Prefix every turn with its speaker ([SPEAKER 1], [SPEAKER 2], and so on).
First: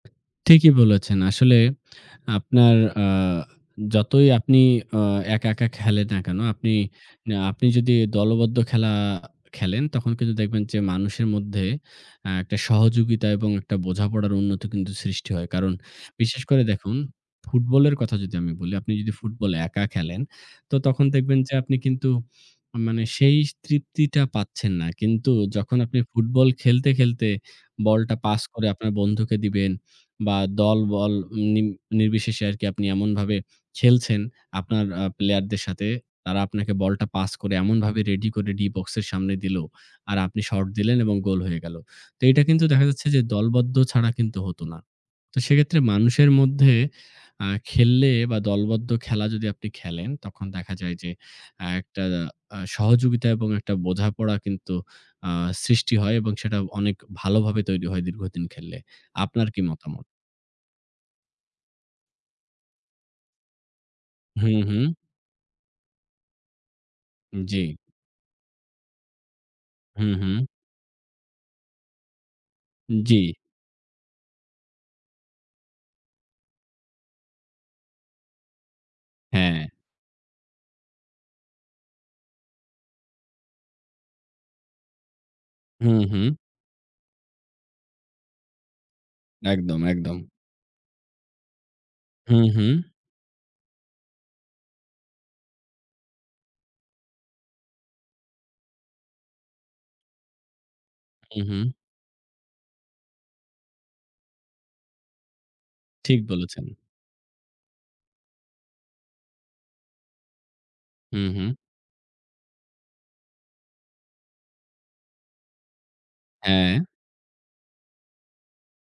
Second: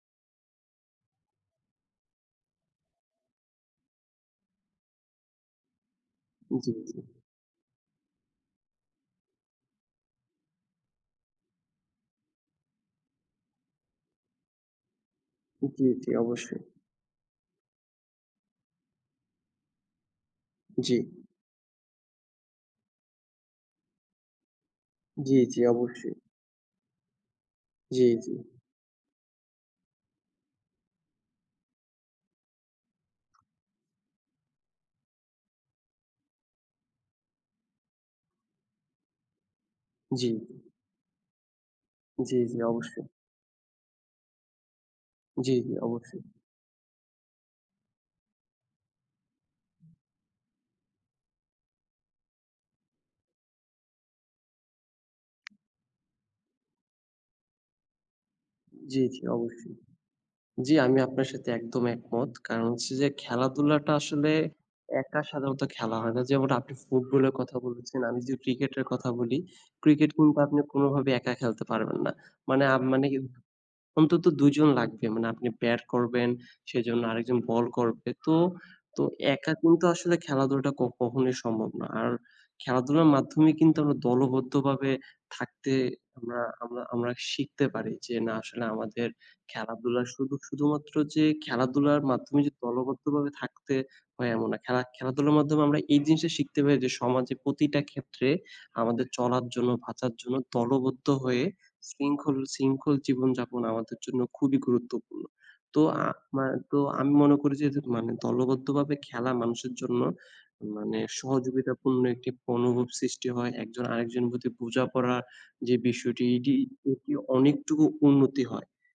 [SPEAKER 1] ঠিকই বলেছেন। আসলে আপনার অ্যা যতই আপনি অ্যা একা, একা খেলেন না কেন,
[SPEAKER 2] জি, জি।
[SPEAKER 1] আপনি যদি দলবদ্ধ খেল, খেলেন, তখন কিন্তু দেখবেন যে মানুষের মধ্যে অ্যা একটা সহযোগিতা এবং একটা বোঝাপড়ার উন্নতি কিন্তু সৃষ্টি হয়। কারণ
[SPEAKER 2] জি, জি
[SPEAKER 1] বিশেষ
[SPEAKER 2] অবশ্যই।
[SPEAKER 1] করে দেখুন, ফুটবলের কথা যদি আমি বলি। আপনি যদি ফুটবল একা খেলেন, তো তখন
[SPEAKER 2] জি।
[SPEAKER 1] দেখবেন যে আপনি কিন্তু মানে সেই তৃপ্তিটা পাচ্ছেন না। কিন্তু
[SPEAKER 2] জি, জি
[SPEAKER 1] যখন আপনি
[SPEAKER 2] অবশ্যই।
[SPEAKER 1] ফুটবল খেলতে, খেলতে
[SPEAKER 2] জি,
[SPEAKER 1] বলটা
[SPEAKER 2] জি।
[SPEAKER 1] পাস করে আপনার বন্ধুকে দিবেন, বা দলবল নিম নির্বিশেষে আরকি আপনি এমনভাবে খেলছেন, আপনার অ্যা player দের সাথে তারা আপনাকে বলটা পাস করে এমনভাবে ready করে D box এর সামনে দিল আর
[SPEAKER 2] জি।
[SPEAKER 1] আপনি shot দিলেন এবং goal হয়ে গেল। তো
[SPEAKER 2] জি,
[SPEAKER 1] এটা
[SPEAKER 2] জি
[SPEAKER 1] কিন্তু দেখা
[SPEAKER 2] অবশ্যই।
[SPEAKER 1] যাচ্ছে যে দলবদ্ধ ছাড়া কিন্তু হত না। তো
[SPEAKER 2] জি, জি
[SPEAKER 1] সেক্ষেত্রে
[SPEAKER 2] অবশ্যই।
[SPEAKER 1] মানুষের মধ্যে অ্যা খেললে বা দলবদ্ধ খেলা যদি আপনি খেলেন, তখন দেখা যায় যে অ্যা একটা আ সহযোগিতা এবং একটা বোঝাপড়া কিন্তু আ সৃষ্টি হয়, এবং সেটা অনেক ভালোভাবে তৈরি হয় দীর্ঘদিন খেললে।
[SPEAKER 2] জি, জি
[SPEAKER 1] আপনার কি
[SPEAKER 2] অবশ্যই।
[SPEAKER 1] মতামত?
[SPEAKER 2] জি, আমি আপনার সাথে একদম একমত। কারণ হচ্ছে যে, খেলাধুলাটা আসলে
[SPEAKER 1] হুম, হুম।
[SPEAKER 2] একা সাধারণত খেলা হয় না। যেমন আপনি ফুটবলের কথা
[SPEAKER 1] জি।
[SPEAKER 2] বলেছেন, আমি যে ক্রিকেটের কথা বলি। ক্রিকেট
[SPEAKER 1] হুম,
[SPEAKER 2] কিন্তু
[SPEAKER 1] হুম।
[SPEAKER 2] আপনি কোনোভাবে একা খেলতে পারবেন না। মানে, আপ মানে
[SPEAKER 1] জি।
[SPEAKER 2] অন্তত দুজন লাগবে। মানে আপনি ব্যাট করবেন, সেজন্য আরেকজন বল করবে। তো, তো একা
[SPEAKER 1] হ্যাঁ।
[SPEAKER 2] কিন্তু আসলে খেলাধুলাটা ক কখনই সম্ভব না। আর খেলাধুলার মাধ্যমে কিন্তু আমরা দলবদ্ধভাবে থাকতে
[SPEAKER 1] হুম, হুম।
[SPEAKER 2] আমরা, আমরা, আমরা শিখতে পারি যে, না আসলে আমাদের
[SPEAKER 1] একদম,
[SPEAKER 2] খেলাধুলার
[SPEAKER 1] একদম।
[SPEAKER 2] সুধু শুধুমাত্র যে খেলাধুলার মাধ্যমে
[SPEAKER 1] হুম,
[SPEAKER 2] যে
[SPEAKER 1] হুম।
[SPEAKER 2] দলবদ্ধভাবে থাকতে হয় এমন না। খেলা খেলাধুলার মাধ্যমে আমরা এই জিনিসটা শিখতে পারি যে, সমাজে প্রতিটা ক্ষেত্রে আমাদের চলার জন্য, বাঁচার জন্য দলবদ্ধ
[SPEAKER 1] হুম,
[SPEAKER 2] হয়ে
[SPEAKER 1] হুম।
[SPEAKER 2] শৃঙ্খল, শৃঙ্খল জীবনযাপন আমাদের জন্য খুবই গুরুত্বপূর্ণ। তো আ
[SPEAKER 1] ঠিক
[SPEAKER 2] আমা
[SPEAKER 1] বলেছেন।
[SPEAKER 2] তো আমি মনে করি যে মানে দলবদ্ধভাবে খেলা মানুষের জন্য মানে
[SPEAKER 1] হুম, হুম।
[SPEAKER 2] সহযোগিতা পূর্ণ একটি অনুভব সৃষ্টি হয়। একজন আরেকজন প্রতি বোঝা পড়া যে বিষয়টি এটি,
[SPEAKER 1] হ্যাঁ।
[SPEAKER 2] এটি অনেকটুকু উন্নতি হয়।